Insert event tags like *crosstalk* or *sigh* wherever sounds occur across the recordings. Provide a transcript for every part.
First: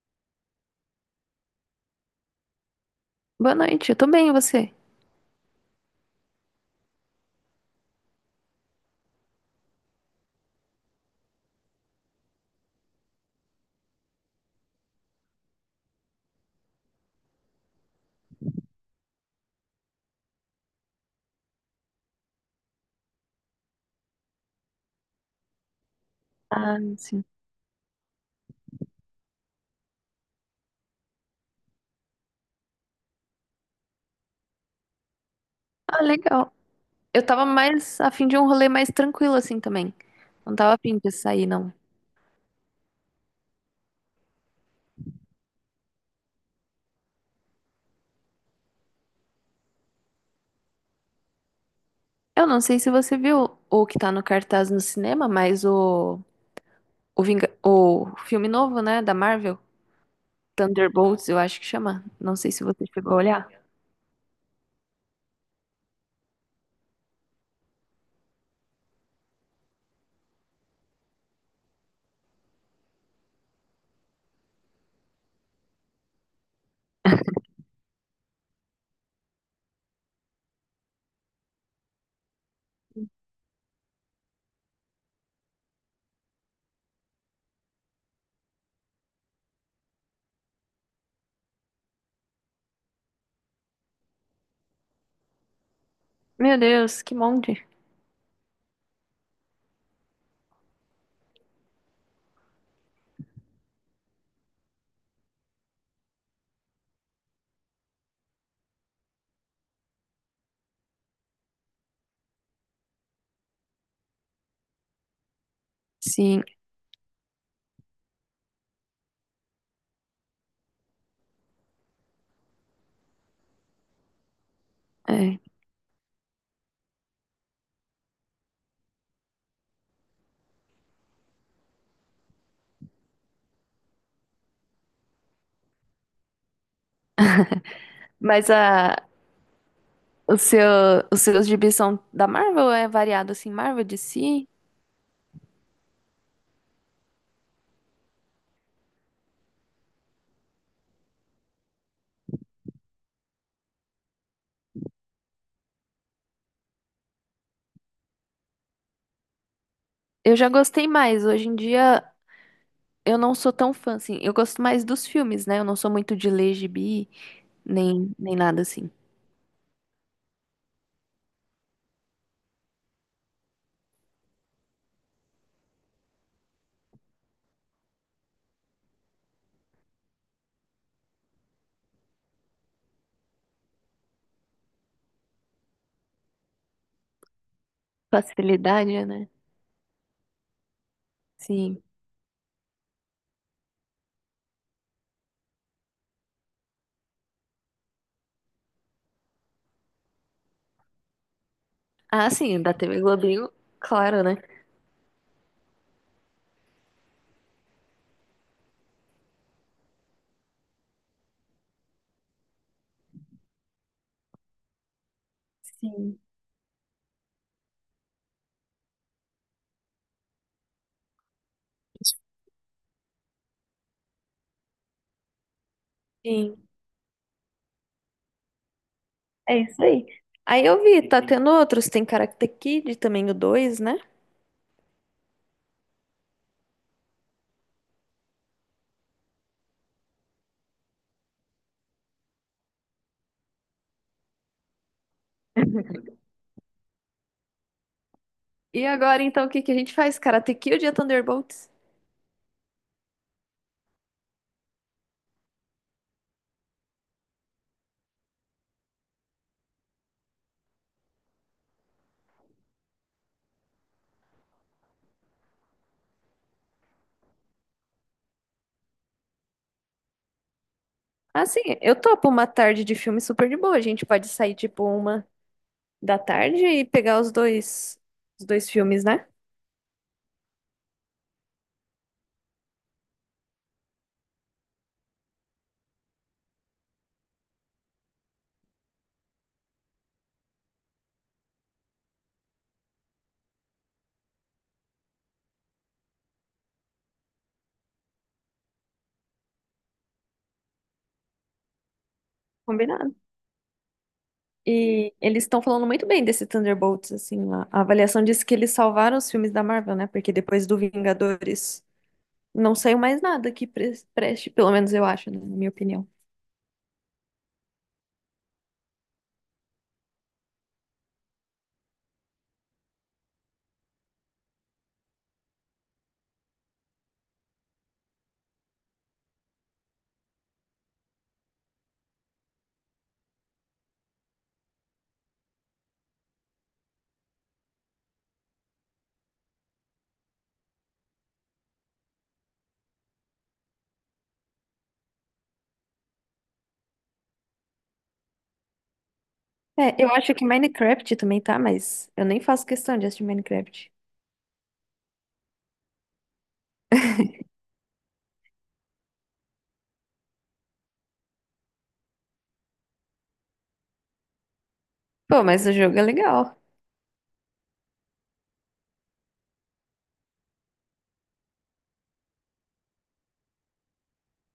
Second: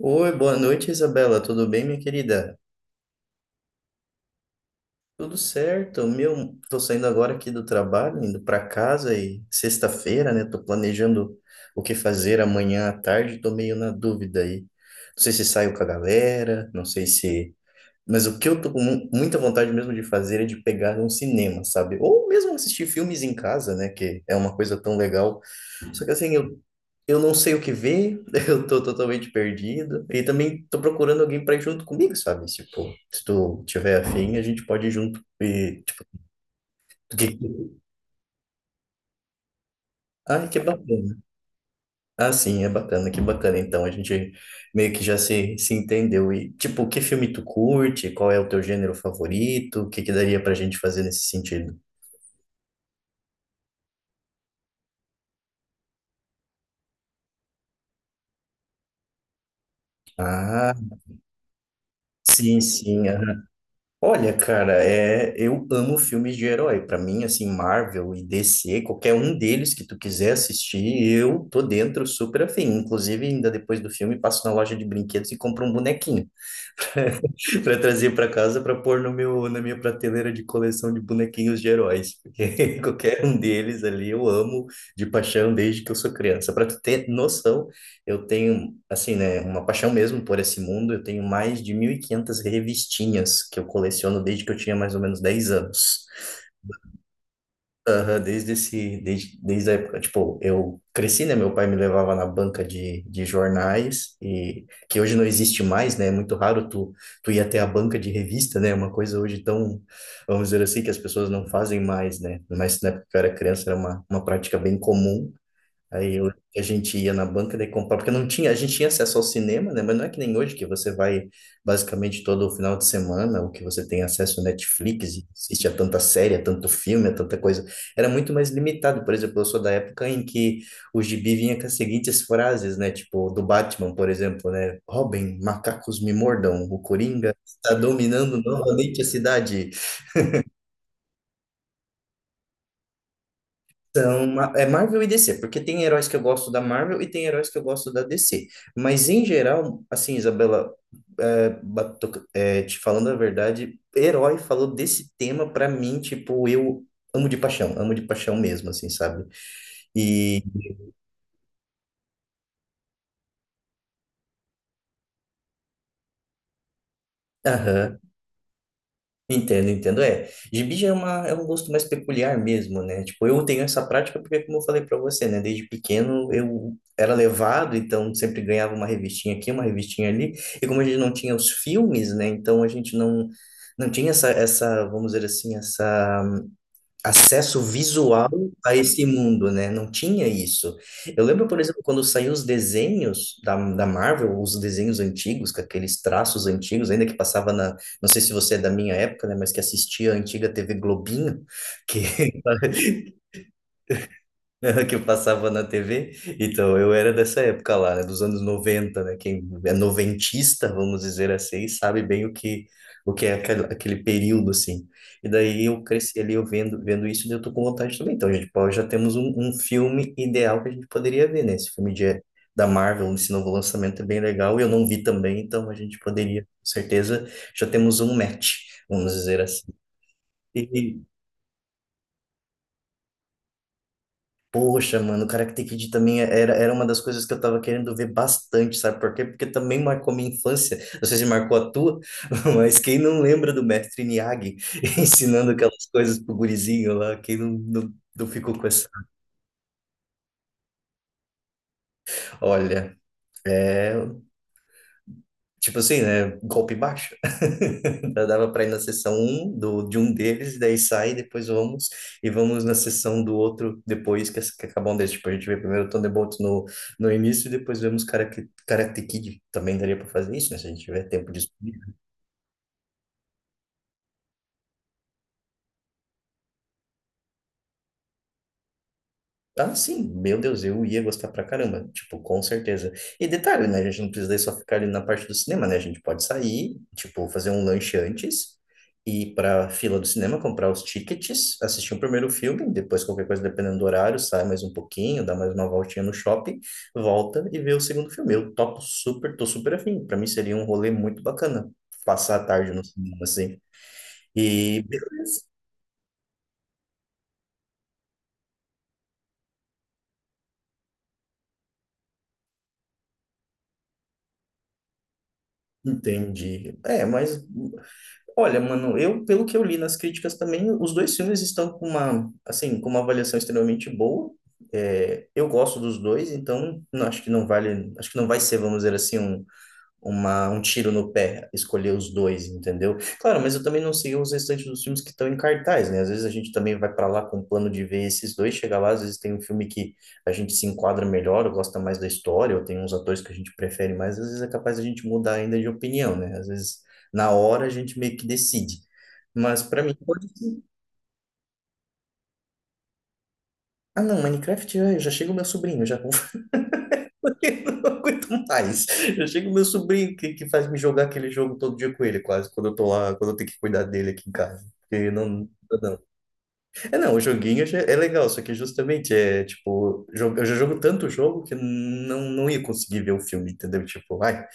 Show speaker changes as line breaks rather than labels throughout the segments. Oi, boa noite, Isabela. Tudo bem, minha querida?
Boa noite, eu tô bem, e você?
Tudo certo. Meu, tô saindo agora aqui do trabalho, indo para casa e sexta-feira, né? Tô planejando o que fazer amanhã à tarde, tô meio na dúvida aí. Não sei se saio com a galera, não sei se, mas o que eu tô com muita vontade mesmo de fazer é de pegar um cinema, sabe? Ou mesmo assistir filmes em casa, né, que é uma coisa tão legal. Só que assim, eu
Ah,
Eu
sim.
não sei o que ver, *laughs* eu tô totalmente perdido. E também tô procurando alguém pra ir junto comigo, sabe? Tipo, se tu tiver afim, a gente pode ir junto. E,
Ah,
tipo,
legal. Eu
que...
tava mais a fim de um rolê mais tranquilo assim também.
Ai,
Não
que
tava a fim de
bacana.
sair, não.
Ah, sim, é bacana, que bacana. Então, a gente meio que já se entendeu. E, tipo, que filme tu curte? Qual é o teu gênero favorito? O que que daria pra gente fazer nesse sentido?
Eu não sei se você viu o que tá no cartaz no cinema, mas o filme novo, né, da Marvel,
Ah,
Thunderbolts, eu acho que chama. Não sei
sim,
se você
sim.
chegou a olhar.
Olha, cara, é, eu amo filmes de herói. Pra mim, assim, Marvel e DC, qualquer um deles que tu quiser assistir, eu tô dentro super afim. Inclusive, ainda depois do filme, passo na loja de brinquedos e compro um bonequinho. *laughs* Para trazer para casa para pôr no meu, na minha prateleira de coleção de bonequinhos de heróis, porque *laughs* qualquer um deles ali eu amo de paixão desde que eu sou criança. Para tu ter noção, eu tenho assim, né, uma paixão mesmo por esse mundo, eu tenho mais de 1.500 revistinhas que eu coleciono desde que eu tinha mais ou menos 10 anos.
Meu Deus, que monte.
Aham, desde esse, desde, desde a época, tipo, eu cresci, né? Meu pai me levava na banca de jornais, e que hoje não existe mais, né? É muito raro tu ir até a banca de revista, né? Uma coisa hoje tão, vamos dizer assim, que as pessoas não fazem mais, né? Mas na época que eu era criança era uma prática bem comum. Aí eu,
Sim,
a gente ia na banca de comprar, porque não tinha, a gente tinha acesso ao cinema, né? Mas não é que nem hoje que você vai basicamente todo final de semana, ou que você tem acesso ao Netflix e
é.
assiste a tanta série, a tanto filme, a tanta coisa. Era muito mais limitado. Por exemplo, eu sou da época em que o gibi vinha com as seguintes frases, né? Tipo, do Batman, por exemplo, né? Robin, macacos me mordam, o Coringa está dominando
Mas
novamente a cidade.
o seu, os seus gibis são da Marvel, é variado assim, Marvel,
São,
DC?
é Marvel e DC, porque tem heróis que eu gosto da Marvel e tem heróis que eu gosto da DC. Mas em geral, assim, Isabela, é, te falando a verdade, herói falou desse tema pra mim, tipo, eu amo de paixão mesmo, assim, sabe?
Eu
E,
já gostei mais hoje em dia. Eu não sou tão fã, assim. Eu gosto mais dos filmes, né? Eu não sou muito de ler gibi,
aham.
nem nada assim.
Entendo, entendo. É, gibi já é uma, é um gosto mais peculiar mesmo, né? Tipo, eu tenho essa prática porque, como eu falei pra você, né? Desde pequeno eu era levado, então sempre ganhava uma revistinha aqui, uma revistinha ali. E como a gente não tinha os filmes, né? Então a gente não, não tinha essa, vamos dizer assim, essa acesso visual a esse
Facilidade, né?
mundo, né? Não tinha isso. Eu lembro, por exemplo,
Sim.
quando saíram os desenhos da Marvel, os desenhos antigos, com aqueles traços antigos, ainda que passava na, não sei se você é da minha época, né, mas que assistia a antiga TV Globinho, que
Ah, sim, da TV Globinho, claro, né?
*laughs* que eu passava na TV. Então, eu era dessa época lá, né, dos anos 90, né? Quem é noventista, vamos dizer assim, sabe bem o que é aquele, aquele período, assim. E daí eu
Sim.
cresci ali, eu vendo isso, e eu tô com vontade também. Então, gente, pô, já temos um filme ideal que a gente poderia ver, né? Esse filme de, da Marvel, esse novo lançamento é bem legal, e eu não vi também, então a gente poderia, com
Sim.
certeza, já temos um match, vamos dizer
É
assim.
isso aí. Aí eu
E,
vi, tá tendo outros. Tem Karate Kid também, o 2, né?
poxa, mano, o Karate Kid também é, era, era uma das coisas que eu tava querendo ver bastante, sabe por quê? Porque também marcou minha infância. Não sei se marcou a tua, *laughs* mas quem não lembra do mestre Miyagi *laughs* ensinando aquelas coisas pro gurizinho lá, quem não, não, não ficou com
E
essa.
agora, então, o que que a gente faz? Karate Kid ou Thunderbolts?
Olha, é. Tipo assim, né? Golpe baixo. *laughs* Já dava para ir na sessão um do, de um deles, e daí sai, depois vamos, e vamos na sessão do outro depois que acabam desse. Tipo, a gente vê primeiro Thunderbolt no, no início, e depois vemos Karate Kid. Também daria para fazer isso, né? Se a gente tiver tempo de
Ah, sim, eu topo uma tarde de filme super de boa. A gente pode sair, tipo, uma da tarde e pegar os dois filmes, né?
ah, sim, meu Deus, eu ia gostar pra caramba, tipo, com certeza. E detalhe, né, a gente não precisa daí só ficar ali na parte do cinema, né, a gente pode sair, tipo, fazer um lanche antes, ir pra fila do cinema, comprar os tickets, assistir o primeiro filme, depois qualquer coisa, dependendo do horário, sai mais um pouquinho, dá mais uma voltinha no shopping, volta e vê o segundo filme. Eu topo super, tô super afim, pra mim seria um rolê muito bacana, passar a tarde no cinema,
Combinado.
assim. E
E eles estão falando muito bem desse Thunderbolts, assim, a avaliação disse que eles salvaram os filmes da Marvel, né? Porque depois do Vingadores não saiu mais nada que preste, pelo menos eu acho, né? Na minha opinião.
entendi. É, mas olha, mano, eu, pelo que eu li nas críticas também, os dois filmes estão com uma, assim, com uma avaliação extremamente boa. É, eu gosto dos dois, então não, acho que não vale, acho que não vai ser, vamos dizer assim, um uma, um tiro no pé escolher os dois, entendeu? Claro, mas eu também não sei os restantes dos filmes que estão em cartaz, né? Às vezes a gente também vai para lá com o plano de ver esses dois, chega lá, às vezes tem um filme que a gente se enquadra melhor, ou gosta mais da história, ou tem uns atores que a gente prefere mais, às vezes é capaz a gente mudar ainda de opinião, né? Às vezes na hora a gente meio que decide. Mas para mim
É, eu
pode
acho que
ser.
Minecraft também tá, mas eu nem faço questão de assistir Minecraft.
Ah, não, Minecraft já, já chega o meu sobrinho, já eu não aguento mais. Eu chego meu sobrinho que faz me jogar aquele jogo todo dia com ele, quase, quando eu tô lá, quando eu tenho que cuidar dele aqui em casa. Porque não,
Pô,
não
mas o
dá, não.
jogo é legal.
É não, o joguinho já é legal, só que justamente é tipo, eu já jogo tanto jogo que não, não ia conseguir ver o filme, entendeu? Tipo, ai,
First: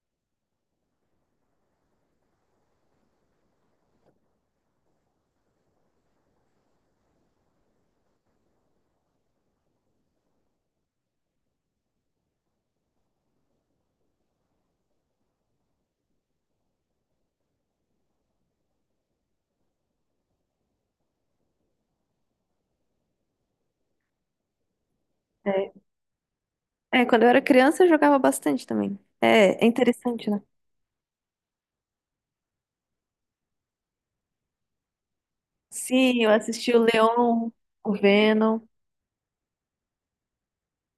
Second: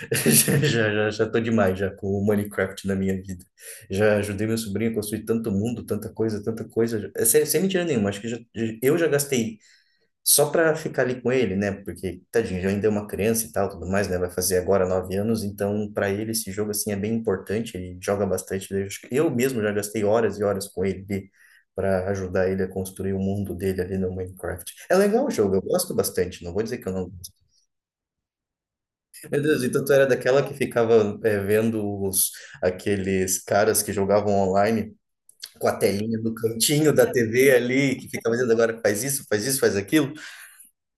*laughs* já tô demais já com o Minecraft na minha vida. Já ajudei meu sobrinho a construir tanto mundo, tanta coisa, tanta coisa. É sem, sem mentira nenhuma, acho que eu já gastei só para ficar ali com ele, né? Porque, tadinho, já ainda é uma criança e tal, tudo mais, né? Vai fazer agora 9 anos, então para ele esse jogo, assim, é bem importante, ele joga bastante. Eu acho que eu mesmo já gastei horas e horas com ele para ajudar ele a construir o mundo dele ali no Minecraft. É legal o jogo, eu
É,
gosto bastante, não vou dizer que eu não
É, quando eu
gosto.
era criança eu jogava bastante também.
Meu Deus,
É, é
então tu era
interessante, né?
daquela que ficava é, vendo os, aqueles caras que jogavam online com a telinha
Sim, eu
do
assisti o
cantinho da
Leon,
TV
o
ali, que ficava dizendo
Venom.
agora faz isso, faz isso, faz aquilo?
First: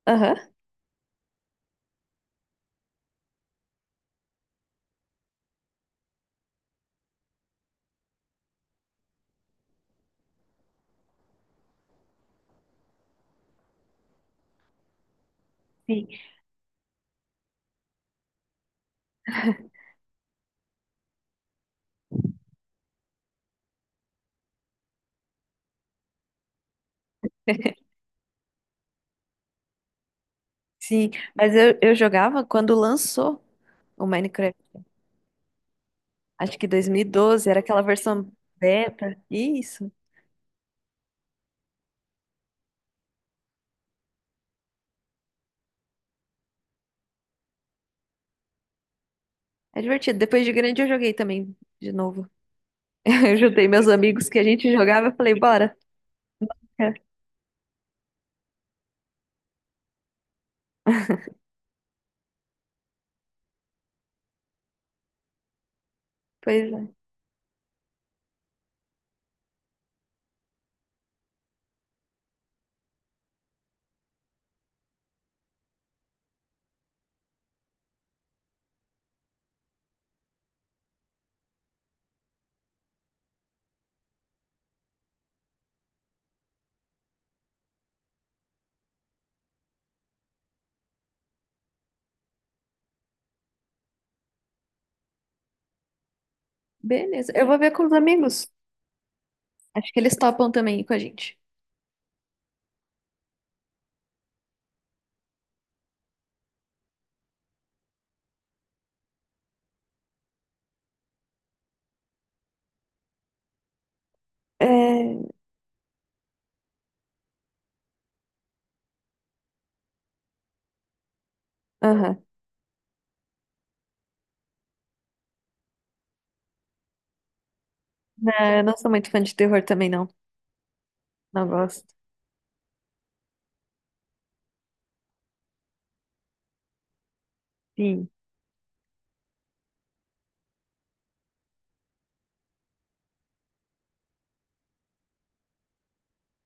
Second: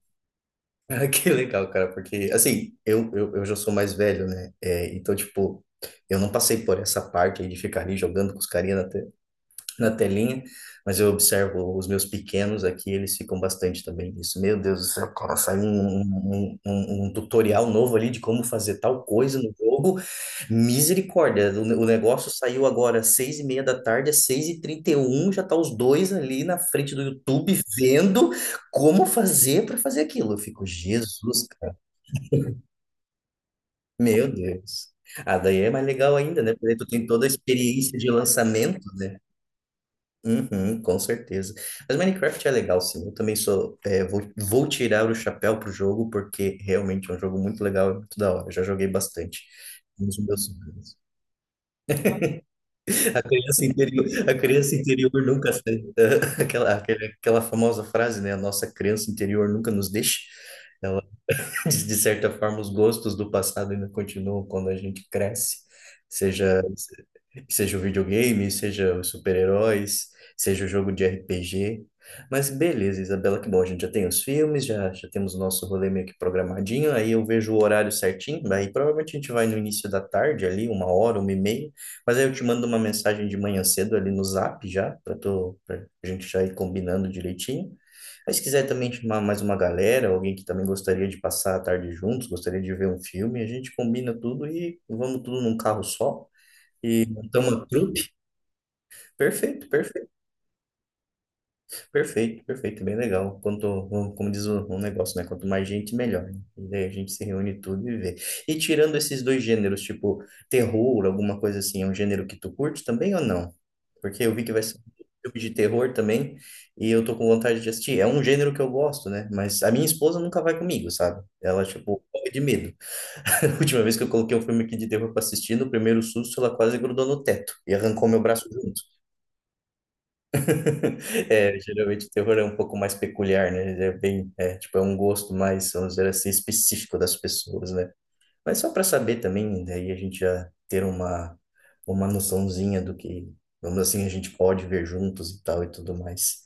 Aham.
*laughs* Ah, que legal, cara, porque, assim, eu já sou mais velho, né? É, então, tipo, eu não passei por essa parte aí de ficar ali jogando com os carinha na telinha, mas eu observo os meus pequenos aqui, eles ficam bastante também nisso. Meu Deus do céu, cara, saiu um,
Sim,
um, um- um um tutorial novo ali de como fazer tal coisa no jogo. Misericórdia, o negócio saiu agora às 6:30 da tarde, às 6:31, já tá os dois ali na frente do YouTube
*laughs*
vendo como fazer para fazer aquilo. Eu fico,
sim.
Jesus,
Mas
cara,
eu jogava quando lançou o
meu
Minecraft.
Deus. Ah, daí é mais legal ainda, né?
Acho
Porque
que
daí tu
dois mil e
tem toda a
doze era aquela
experiência de
versão
lançamento, né?
beta. Isso.
Uhum, com certeza. Mas Minecraft é legal, sim. Eu também sou. É, vou, vou tirar o chapéu pro jogo, porque realmente é um jogo muito legal e muito da hora. Eu já joguei bastante.
É
Um dos
divertido.
meus
Depois de grande eu
sonhos.
joguei também de novo. *laughs*
*laughs*
Eu juntei meus amigos
A
que a gente
criança
jogava
interior
e falei,
nunca
bora.
sai. *laughs* Aquela,
É,
aquela, aquela famosa frase, né? A nossa criança interior nunca nos deixa. Ela, *laughs* de certa forma, os gostos do passado ainda continuam quando a gente cresce. Seja.
pois é.
Seja o videogame, seja os super-heróis, seja o jogo de RPG. Mas beleza, Isabela, que bom, a gente já tem os filmes, já temos o nosso rolê meio que programadinho, aí eu vejo o horário certinho, daí provavelmente a gente vai no início da tarde ali, uma hora, uma e meia, mas aí eu te mando uma mensagem de manhã cedo ali no Zap já, pra gente já ir combinando direitinho. Mas se quiser também chamar mais uma galera, alguém que também gostaria de passar a tarde juntos, gostaria de ver um filme, a gente combina tudo e vamos tudo num carro só. E
Beleza.
montar
Eu vou
uma
ver com os
trupe?
amigos.
Perfeito,
Acho que
perfeito,
eles topam também com a gente.
perfeito, perfeito. Bem legal. Quanto, como diz o negócio, né? Quanto mais gente, melhor, né? E daí a gente se reúne tudo e vê. E tirando esses dois gêneros, tipo terror, alguma coisa assim, é um gênero que tu curte também ou não? Porque eu vi que vai ser um
É...
filme de terror também e eu tô com vontade de assistir. É um gênero que eu gosto, né? Mas a minha esposa nunca vai comigo, sabe? Ela, tipo,
Aham.
morre de medo. *laughs* A última vez que eu coloquei um filme aqui de terror pra assistir, no primeiro susto, ela quase grudou no teto e arrancou meu
Não,
braço
eu não
junto.
sou muito fã de terror também, não.
*laughs*
Não
É,
gosto.
geralmente o terror é um pouco mais peculiar, né? Ele é bem, é, tipo, é um gosto mais, vamos dizer assim, específico das pessoas, né?
Sim.
Mas só para saber também, daí a gente já ter uma noçãozinha do que, vamos assim, a gente pode ver juntos e tal e tudo mais.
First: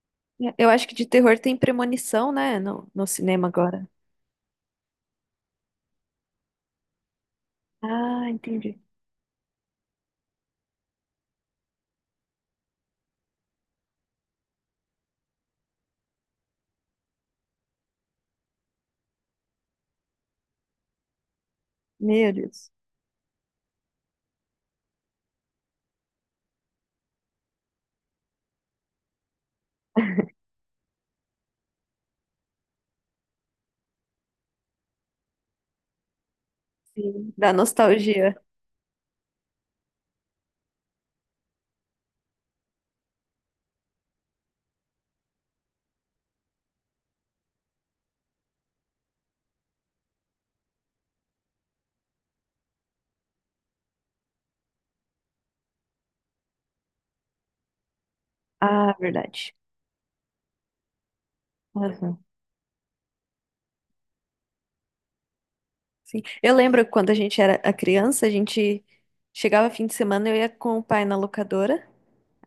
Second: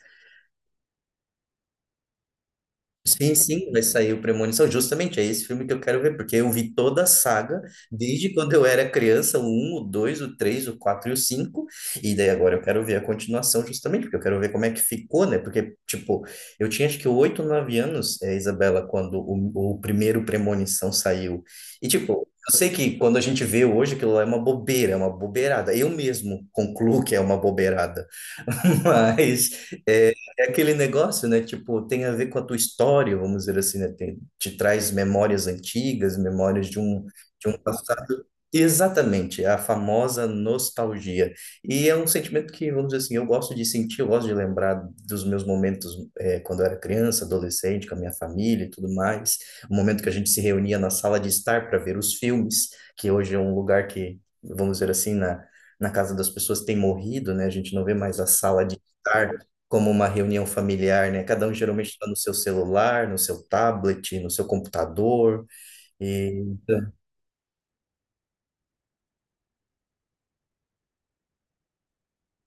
Eu acho que de terror tem Premonição, né? No
Sim,
cinema
sim, vai
agora.
sair o Premonição. Justamente, é esse filme que eu quero ver, porque eu vi toda a saga,
Ah,
desde quando eu
entendi.
era criança, o um o 2 o 3 o 4 e o cinco, e daí agora eu quero ver a continuação justamente, porque eu quero ver como é que ficou, né? Porque, tipo, eu tinha acho que 8, 9 anos, é, Isabela, quando o primeiro Premonição saiu. E, tipo,
Meu
eu sei
Deus.
que quando a gente vê hoje, aquilo lá é uma bobeira, é uma bobeirada. Eu mesmo concluo que é uma bobeirada, *laughs* mas... eh,
*laughs*
é aquele negócio, né? Tipo, tem a ver com a tua história, vamos dizer assim, né? Tem, te traz memórias antigas, memórias
Sim.
de
Da
um passado.
nostalgia.
Exatamente, é a famosa nostalgia. E é um sentimento que, vamos dizer assim, eu gosto de sentir, eu gosto de lembrar dos meus momentos quando eu era criança, adolescente, com a minha família e tudo mais. O momento que a gente se reunia na sala de estar para ver os filmes, que hoje é um lugar que, vamos dizer assim, na casa das pessoas tem morrido, né? A gente não vê mais a sala de
Ah,
estar
verdade.
como uma reunião familiar, né? Cada um geralmente está no
Aham.
seu celular, no seu tablet, no seu computador.
Sim.
E
Eu lembro quando a gente era a criança, a gente chegava fim de semana, eu ia com o pai na locadora,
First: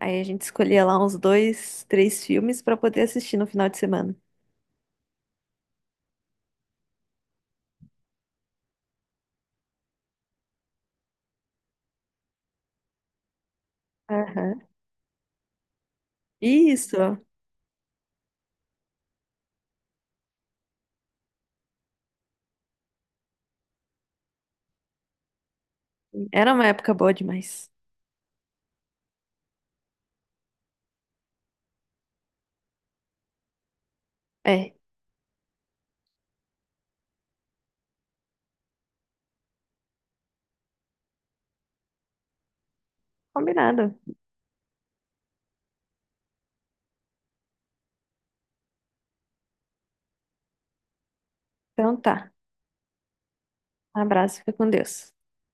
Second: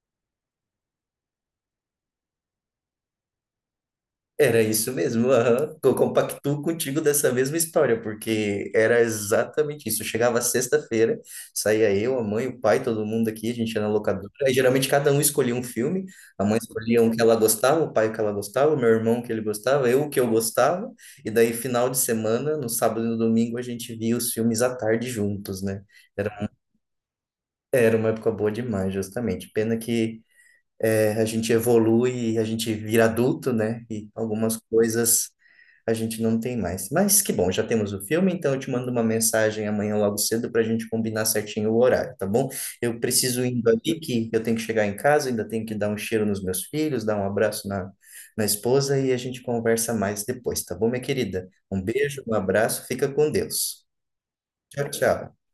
aí a gente escolhia lá uns dois, três filmes pra poder assistir no final de semana.
era isso mesmo. Aham. Eu compactuo contigo dessa mesma história, porque era exatamente isso. Eu chegava sexta-feira, saía eu, a mãe, o pai, todo mundo aqui, a gente ia na locadora. Aí
Aham.
geralmente cada um escolhia um filme. A mãe escolhia um que
Isso.
ela gostava, o pai o que ela gostava, o meu irmão o que ele gostava, eu o que eu gostava. E daí, final de semana, no sábado e no domingo, a gente via os filmes à tarde juntos, né?
Era uma época boa demais.
Era uma época boa demais, justamente. Pena que é, a gente evolui, a gente vira adulto, né? E algumas
É,
coisas a gente não tem mais. Mas que bom, já temos o filme, então eu te mando uma mensagem amanhã logo cedo para a gente combinar certinho o horário, tá bom? Eu preciso indo
combinado.
ali, que eu tenho que chegar em casa, ainda tenho que dar um cheiro nos meus filhos, dar um abraço na esposa e a gente conversa mais depois, tá bom, minha querida? Um
Então
beijo,
tá.
um abraço, fica com Deus.
Um abraço, fica com
Tchau,
Deus.
tchau.